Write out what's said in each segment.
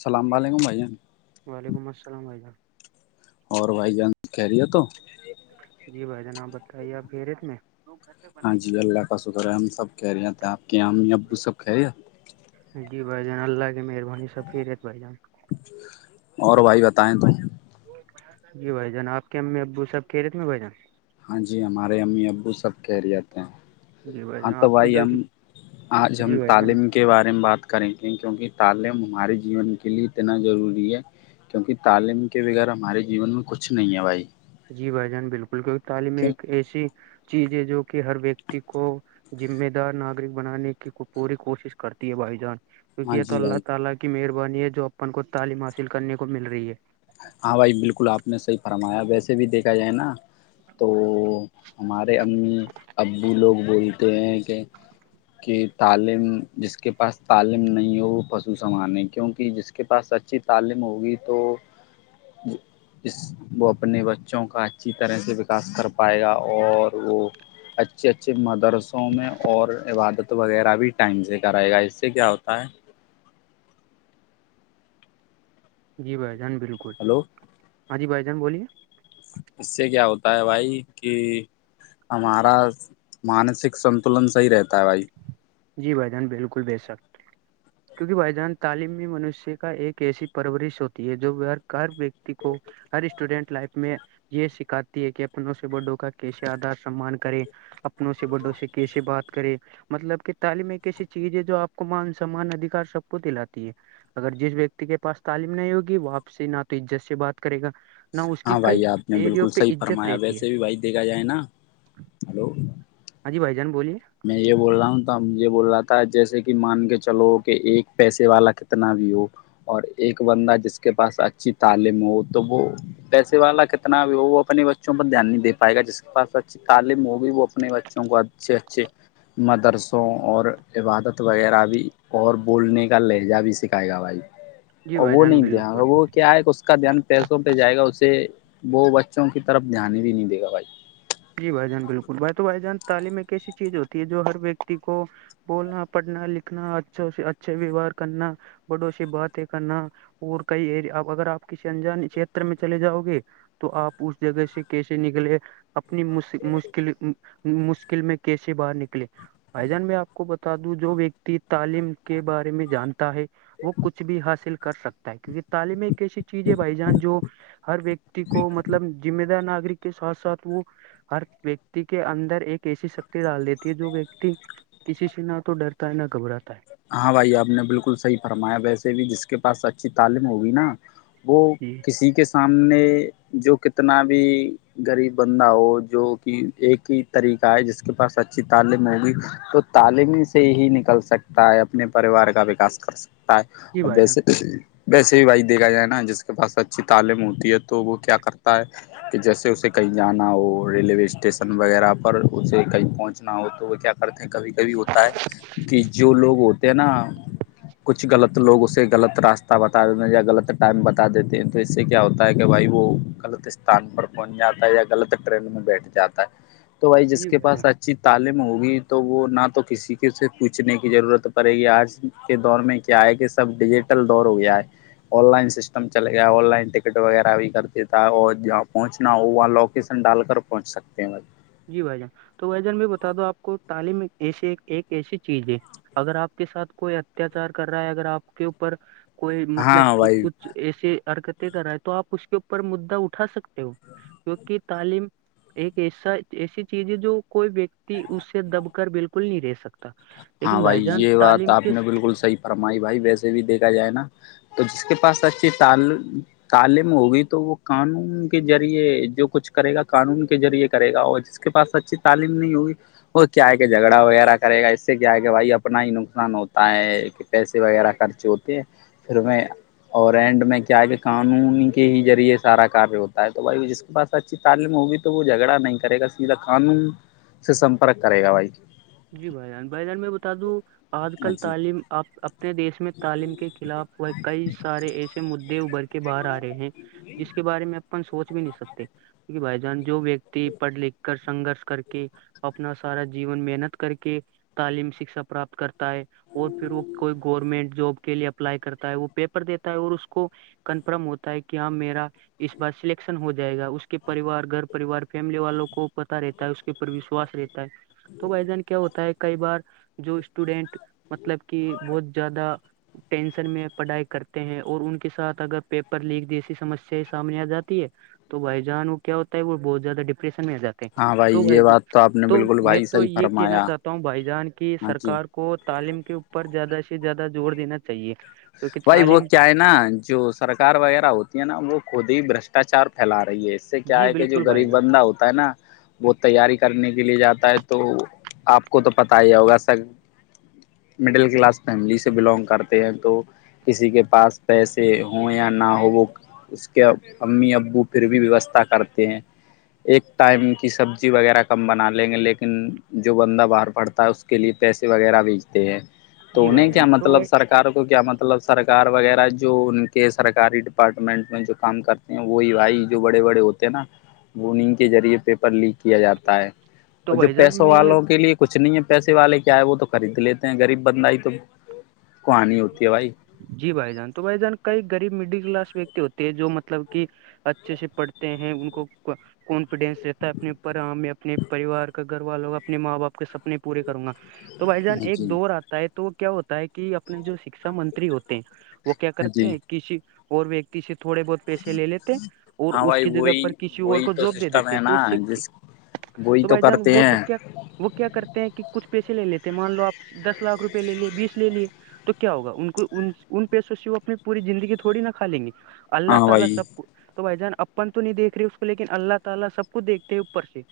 سلب لےگ بائییں وعلیکم السل وعم اور بھائی جان کہہ رہی ہو تو جی بھائی جان آپ بتائیے آپ پرےت میں ہاں جی اللہ کا شکر ہے ہم سب کہہ رہے ہیں تھے آپ کے یہام ابو سب کہہ رہے ہیں جی بھائی جان اللہ کی مہربانی سب پ رہت بھائی جان اور بھائی بتائیں تویں جی بھ جان آپ کے امی ابو سب کہہ رہے تھے بھائی جان ہاں جی ہمارے امی ابو سب کہہ رہے جی جان ہاں تو آپ بھائی کدھر ہم آ ہم جی بھائی جان تعلیم کے بارے میں بات کریں گے کیونکہ تعلیم ہمارے جیون کے لیے اتنا ضروری ہے کیونکہ تعلیم کے بغیر ہمارے جیون میں کچھ نہیں ہے بھائی جی بھائی جان بالکل کیونکہ تعلیم کیوں ایک ایسی چیز ہے جو کہ ہر ویکتی کو ذمہ دار ناگرک بنانے کی پوری کوشش کرتی ہے بھائی جان ہاں یہ تو جی اللہ بھائی تعالی کی مہربانی ہے جو اپن کو تعلیم حاصل کرنے کو مل رہی ہے ہاں بھائی بالکل آپ نے صحیح فرمایا ویسے بھی دیکھا جائے نا تو ہمارے امی ابو لوگ بولتے ہیں کہ کہ تعلیم جس کے پاس تعلیم نہیں ہو وہ پسو سامان ہے کیونکہ جس کے پاس اچھی تعلیم ہوگی تو وہ اسس [unintelligible] وہ اپنے بچوں کا اچھی طرح سے وکاس کر پائے گا اور وہ اچھے اچھے مدرس سوں میں اور عبادت وغیرہ بھی ٹائم سے کرے گا اس سے کیا ہوتا ہے جی بھائی جان بالکل ہلو ہاں جی بھائی جان بولیے اس سے کیا ہوتا ہے بھائی کہ ہمارا مانسک سنتولن صحیح رہتا ہے بھائی جی بھائی جان بالکل بے سک کیونکہ بھائی جان تعلیم میں منشیہ کا ایک ایسی پرورش ہوتی ہے جو ہر ویکتی کو ہر اسٹوڈینٹ لائف میں یہ سکھاتی ہے کہ اپنوں سے بڈوں کا کیسے آدار سمان کریں اپنوں سے بڑوں سے کیسے بات کرے مطلب کہ تعلیم ایک ایسی چیز ہے جو آپ کو مان سمان ادھار سب کو دلاتی ہے اگر جس ویکتی کے پاس تعلیم نہیں ہوگی واپسی نہ تو عزت سے بات کرے گا نہ اس کی ہاں کئی بھائی آپ نے ایریو بالکل پہ صحیح عزت فرمایا رہتی ہے ویسے بھی بھائی دیکھا جائے نا ہلو ہاں جی بھائی جان بولے میں یہ بول رہا ہوں تھا یہ بول رہا تھا جیسے کہ مان کے چلو کہ ایک پیسے والا کتنا بھی ہو اور ایک بندہ جس کے پاس اچھی تعلیم ہو تو وہ پیسے والا کتنا بھی وہ اپنے بچوں پر دھیان نہیں د پائے گا جس کے پاس اچے تعلیم ہوگی وہ اپنے بچوں کو اچھے اچھے مدرسوں اور عبادت وغیرہ بھی اور بولنے کا لہجہ بھی سکھائے گا بھائی [inaudible] ا وہ جان نہیں دان بالکل وہ کیا ہے اس کا دھیان پیسوں پہ جائے گا اسے وہ بچوں کی طرف دھیان بھی نہیں دے گا بھائی جی بھائی جان بالکل بھائی تو بھائی جان تعلیم ایک ایسی چیز ہوتی ہے جو ہر ویکتی کو بولنا پڑھنا لکھنا اچھا سے اچھے ویوہار کرنا بڑوںسی باتیں کرنا اور کئی ا اگر آپ کسی انجان چھیتر میں چلے جاؤ گے تو آپ اس جگہ سے کیسے نکلے اپنی مشکل مشکل میں کیسے باہر نکلے بھائی جان میں آپ کو بتا دوں جو ویکتی تعلیم کے بارے میں جانتا ہے وہ کچھ بھی حاصل کر سکتا ہے کیونکہ تعلیم ایک ایسی چیز ہے بھائی جان جو ہر ویکتی کو مطلب ذمہ دار ناگرک کے ساتھ ساتھ وہ ہر ویکتی کے اندر ایک ایسی شکتی ڈال دیتی ہے جو ویکتی کسی سے نہ تو ڈرتا ہے نہ گھبراتا ہے ہاں بھائی آپ نے بالکل صحیح فرمایا ویسے بھی جس کے پاس اچھی تعلیم ہوگی نا وہ جی کسی کے سامنے جو کتنا بھی غریب بندہ ہو جو کہ ایک ہی طریقہ ہے جس کے پاس اچھی تعلیم ہوگی تو تعلیمی سے ہی نکل سکتے ستا ہے اپنے پریوار کا وکاس کر سکتا ہے جی اور بھائی جان ویسے ویسے ہی بھائی دیکھا جائے نا جس کے پاس اچھی تعلیم ہوتی ہے تو وہ کیا کرتا ہے کہ جیسے اسے کہیں جانا ہو ریلوے اسٹیشن وغیرہ پر اسے کہیں پہنچنا ہو تو وہ کیا کرتے ہیں کبھی کبھی ہوتا ہے کہ جو لوگ ہوتے ہیں نا کچھ غط لوگ اسے غلط راستہ بتا دیتے یا غلط ٹائم بتا دیتے ہیں تو اس سے کیا ہوتا ہے کہ بھائی وہ غلط استھان پر پہنچ جاتا ہے یا غلط ٹرین میں بیٹھ جاتا ہے [inaudible] تو بھائی جس کے پاس اچھی تعلیم ہوگی تو وہ نہ تو کسی کے سے پچھ پوچنے کی ضرورت پڑے گی آج کے دور میں کیا ہے کہ سب ڈیجیٹل دور ہو گیا ہے آن لائن سسٹم چلے گیا آن لائن ٹکٹ وغیرہ بھی کرتے تھا اور جہاں پہنچنا ہو وہاں لوگ لوکیشن ڈال کر پہنچ سکتے ہیں جی بھائی جان تو بھائی جان بھی بتا دو آپ کو تعلیم ایسے ایک ایسی چیز ہے اگر آپ کے ساتھ کوئی اتیاچار کر رہا ہے اگر آپ کے اوپر کوئی مطلب ہاں کہ بھائی کچھ ایسی حرکتیں کر دیا ہے تو آپ اس کے اوپر مدا اٹھا سکتے ہو کیونکہ تعلیم ایک ایسا ایسی چیز ہے جو کوئی وکتی اس سے دب کر بالکل نہیں رہ سکتا لیکن بھائی جان تعلیم کے اور ہمائی بھائی ویسے بھی دیکھا جائے نا تو جس کے پاس اچھی تال تعلیم ہوگی تو وہ قانون کے ذریعے جو کچھ کرے گا قانون کے ذریعے کرے گا وہ اس کے پاس اچھی تعلیم نہیں ہوئی اور کیا ہے جھگڑا وغیرہ کرے گا اس سے کیا کہ بھائی اپنا ہی نقصان ہوتا ہے کہ پیسے وغیرہ خرچ ہوتے پھر میں اور اینڈ میں کیا ہے کہ قانون کے ہی ذریعے سارا کاریہ ہوتا ہے تو بھائی جس کے پاس اچھی تعلیم ہوگی تو وہ جھگڑا نہیں کرے گا سیدھا قانون سے سمپرک کرے گا بھائی جی بھائی جان بھائی جان میں بتا دوں آج کل جی تعلیم آپ اپنے دیش میں تعلیم کے خلاف وہ کئی سارے ایسے مدے ابھر کے باہر آ رہے ہیں جس کے بارے میں سوچ بھی نہیں سکتے کہ بھائی جان جو پڑھ لکھ کر سنگرش کر کے اپنا سارا جیون محنت کر کے تعلیم شکشا پراپت کرتا ہے اور پھر وہ کوئی گورنمنٹ جاب کے لیے اپلائی کرتا ہے وہ پیپر دیتا ہے اور اس کو کنفرم ہوتا ہے کہ ہاں میرا اس بار سلیکشن ہو جائے گا اس کے پریوار گھر پریوار فیملی والوں کو پتا رہتا ہے اس کے اوپر وشواس رہتا ہے تو بھائی جان کیا ہوتا ہے کئی بار جو اسٹوڈینٹ مطلب کہ بہت زیادہ ٹینشن میں پڑھائی کرتے ہیں اور ان کے ساتھ اگر پیپر لیک جیسی سمسیا سامنے آ جاتی ہے تو بائی جان وہ کیا ہوتا ہے وہ بہت زیاد ڈپریشن میں آ جا ہے ہاں بھائی تو یہ وسے بات آپ نے تو بالکل میں بھائی تو صحیح یہ کہنا فرمایا چاہتا ہوں بھائی جان کی ہاں جی سرکار کو تعلیم کے اوپر زیادہ سے زیادہ زور دینا چاہیے کیونکہ بھائی وہ تعلیم کیا ہے نا جو سرکار وغیرہ ہوتی ہے نا وہ خود ہی برشٹاچار پھیلا رہی ہے اس اس سے کیا جی ہے کہ جو بالکل بھائی غریب جان بندہ ہوتا ہے نا وہ تیاری کرنے کے لیے جاتا ہے تو آپ کو تو پتاہ ہی ہوگا سر مڈل کلاس فیملی سے بلونگ کرتے ہیں تو کسی کے پاس پیسے ہوں یا نہ ہو وہ اس کے امی ابو پھر بھی ویوستھا کرتے ہیں ایک ٹائم کی سبزی وغیرہ کم بنا لیں گے لیکن جو بندہ باہر پڑتا ہے اس کے لیے پیسے وغیرہ بیچتے ہیں تو جی بھائی انہیں کیا جان تو مطلب سرکار کو کیا مطلب مطلب سرکار وغیرہ جو ان کے سرکاری ڈپارٹمنٹ میں جو کام کرتے ہیں وہی بھائی جو بڑے بڑے ہوتے نا وہ انگ کے ذریعے پیپر لیک کیا جاتا ہے تو اور جو بھائی جان پیسوں میں والوں کے لیے کچھ نہیں ہے پیسے والے کیائے وہ تو خرید لیتے ہیں غریب بندہ ہی تو کوانی ہوتی ہے بھائی جی بھائی جان تو بھائی جان کئی غریب مڈل کلاس ویکتی ہوتے ہیں جو مطلب کہ اچھے سے پڑھتے ہیں ان کو کانفیڈینس رہتا ہے اپنے اوپر میں اپنے پریوار کا گھر والوں کا اپنے ماں باپ کے سپنے پورے کروں گا تو بھائی جان ایک جی دور آتا ہے تو کیا ہوتا ہے کہ اپنے جو شکھا منتری ہوتے ہیں وہ کیا کرتے جی ہیں کسی اور ویکتی سے تھوڑے بہت پیسے لے لیتے اور ہاں اس بھائی کی جگہ وہی پر کسی اور وہی کو تو جاب دے سسٹم دیتے ہے نا تو س کے جس وہی تو بھائی جان کرتے وہ ہیں تو کیا وہ کیا کرتے ہیں کہ کچھ پیسے لے لیتے ہیں مان لو آپ دس لاکھ روپئے لے لیے بیس لے لیے ٹو کیا ہوا یوں پیسوں سے پوری زندگی نہ کہا لینگے ہاں اللہ بھائی بھائی جان اپن تو نہیں دیکھ رہی اس کو لیکن اللہ تعالی سب کو دیکھتے ہو اوپر سے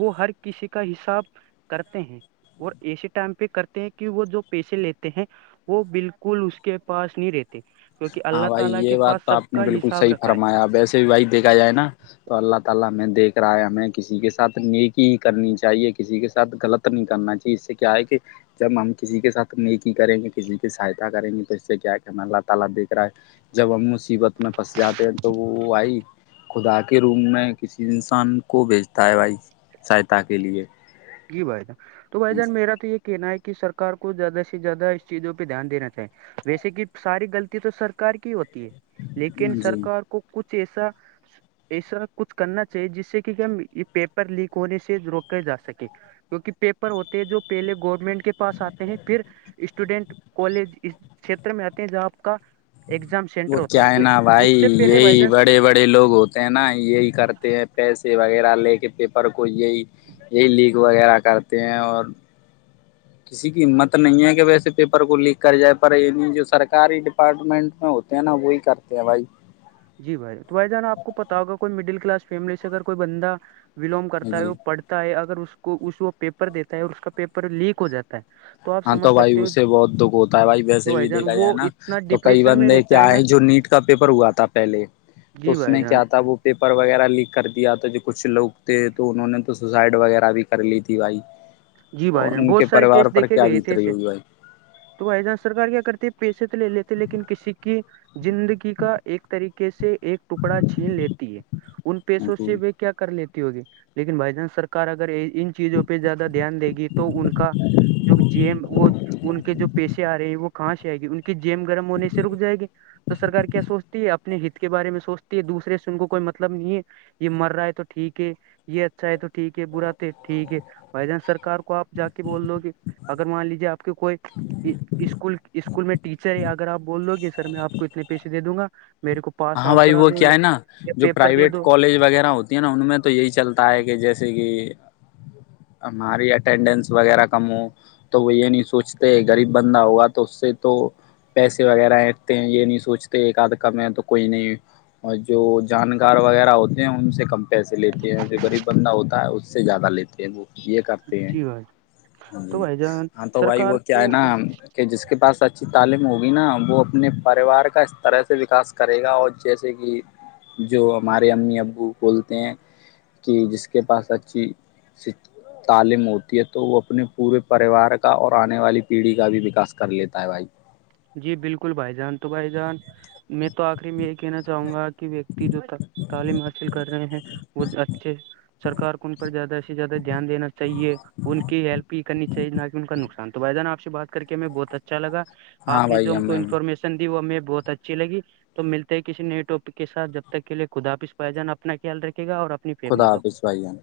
وہ ہر کسی کا حساب کرتے ہیں وہ اسی ٹائم پہ کرتے ہیں کہ وہ جو پیسے لیتے ہیں وہ بالکل اس کے پاس نہیں رہتے کیونکہ ہاں اللہ بھائی تعالی کے یہ بات پاس تو سب آپ نے کا بالکل حساب صحیح رکھا ہے فرمایا ویسے بھی بھائی دیکھا جائے نا تو اللہ تعالی ہمیں دیکھ رہا ہے ہمیں کسی کے ساتھ ایک ہی کرنی چاہیے کسی کے ساتھ کلب نہیں کرنا چاہیے اس سے کیا ہے کہ جب ہم کسی کے ساتھ نیکی کریں گے کسی کے ساجدہ کریں گے پھر سے کیا کرنا اللہ تعالی پھر جب ہم مصیبت میں پھنس جاتے ہیں تو وہ وہ آئی خدا کے روم میں کسی انسان کو بھیجتا ہے بھائی سہایتا کے لیے جی بھائی جان تو بھائی جان میرا تو یہ کہنا ہے کہ سرار کو زیادہ سے زیادہ اس چیزوں پہ دھیان دینا چاہیے ویسے کہ ساری غلط تو سرکار کی ہوتی ہے لیکن جی سرکار کو کچھ ایسا ایسا کچھ کرنا چاہیے جس سے کہ ہم یہ پیپر لیک ہونے سے روکے جا سکے کیونکہ پیپر ہوتے ہیں جو پہلے گورنمنٹ کے پاس آتے ہیں پھر اسٹوڈنٹ کالج اس چھیتر میں آتے ہیں جہاں آپ کا ایگزام وہ سینٹر ہوتا کیا ہے تو نا بھائی اس سے پہلے بائی یہی چانس بڑے بڑے لوگ ہوتے ن ہی یہی کرتے ہیں پیسے وغیرہ لے کے پیپر کو یہی یہی لیک وغیرہ کرتے ہیں اور کسی کی ہمت نہیں ہے کہ ویسے پیپر کو لیک کر جائے پر نہیں جو سرکاری ڈپارٹمنٹ میں ہوتا تے ہیں نا وہی کرتے بھائی جی بھائی تو بھائی جانا آ کو پتا ہوگا کوئی مڈل کلاس فیملی سے اگر کوئی بندہ بلونگ کرتا ہے جی وہ پڑھ اگر اس کو اس وہ پیپر دیتا ہے اور اس کا پیپر لیک ہو جاتا ہے آپ ہاں تو سمجھ بھائی سکتے ہو اس سے بہت دکھ ہوتا ہے بھائی تو ویسے بھی جان دیکھا جائے وہ نا اتنا تو کئی ڈپریشن میں بندے رہتا کیا ہے آئے نا ہیں جو نیٹ کا پیپر ہوا تھا پہلے تو جی اس بھائی میں جان کیا تھا وہ پیپر وغیرہ لیک کر دیا تو جو کچھ لوگ تھے تو انہوں نے تو سوسائڈ وغیرہ بھی کر لی تھی بھائی جی بھائی اور جان ان بہت کے سارے کیس پریوار پر دیکھے کیا گئے بیت تھے رہی ایے ہوگی تو ای جہاں سرار کیا کرتی ہے پیسے تو لے لیتے لیکن کسی کی زندگی کا ایک طریقے سے ایک ٹکڑا چھین لیتی ہے ان پیسوں بھائی سے بھی کیا کر لیتی ہوگی لیکن بھائی چانس سرکار اگر ان چیزوں پہ زیادہ دھیان دے گی تو ان کا جو جیم وہ ان کے جو پیسے آ رہے ہیں وہ کہاں سے آئے گی ان کی جیم گرم ہونے سے رک جائے گی تو سرار کیا سوچتی ہے اپنے ہت کے بارے میں سوچتی ہے دوسرے سے ان کو کوئی مطلب نہیں ہے یہ مر رہا ہے تو ٹھیک ہے یہ اچھا ہے تو ٹھیک ہے برا تو ٹھیک ہے بھائی جانس سرک کو آپ جا کے بول دو گ اگر مان لیجیے آپ کے کوئی اسکول اسکول میں ٹیچر ہے اگر آپ بول دو گے سر میں آپ کو اتنے پیسے دے دوں گا میرے کو پاس ہاں آؤٹ بھائی کرا وہ دو کیا یا ہے نا یا جو پیپر دے پرائیویٹ دو کالج وغیرہ ہو نا ان میں تو یہی چلتا ہے کہ جیسے کہ ہماری اٹینڈینس وغیرہ کمو تو وہ یہ نہیں سوچتے غریب بندہ ہوگا تو اس سے تو پیسے وغیرہ اینھتے ہیں یہ نہیں سوچتے ایک آدھ کم تو کوئی نہیں اور جو جانکار وغیرہ ہوتے ہیں ان سے کم پیسے لیتے ہیں جو غریب بندہ ہوتا ہے اس سے زیادہ لیتے ہیں وہ یہ کرتے جی بھائی تو جی بھائی جان ہاں تو بھائی سرکار وہ کیا ہے نا کو کہ جس کے پاس اچھی تعلیم ہوگی نا وہ اپنے پریوار کا اس طرح سے وکاس کرے گا اور جیسے کہ جو ہمارے امی ابو بولتے ہیں کہ جس کے پاس اچھی تعلیم ہوتی ہے تو وہ اپنے پورے پریوار کا اور آنے والی پیڑھی کا بھی وکاس کر لیتا ہے بھائی جی بالکل بھائی جان تو بھائی جان میں تو آخری میں یہ کہنا چاہوں گا کہ ویکتی جو تعلیم حاصل کر رہے ہیں وہ اچھے سرکار کون زیادہ سے زیادہ دھیان دینا چاہے ان کی ہیلپ ہی کرنی چاہیے نہ کہ ان کا نقصان تو بھدان آپ سے بات کر کے میں بہت اچھا لگا آ ہاں نے جو بھائی ہم کو ہمیں انفارمیشن دی وہ ہمیں بہت اچھی لگی تو ملتے ہی کسی نئے ٹاپک کے سھ جب تک کے لیے خداپ اس پجان اپنا خیال رکھے گا اور اپ خدا سوائییا نے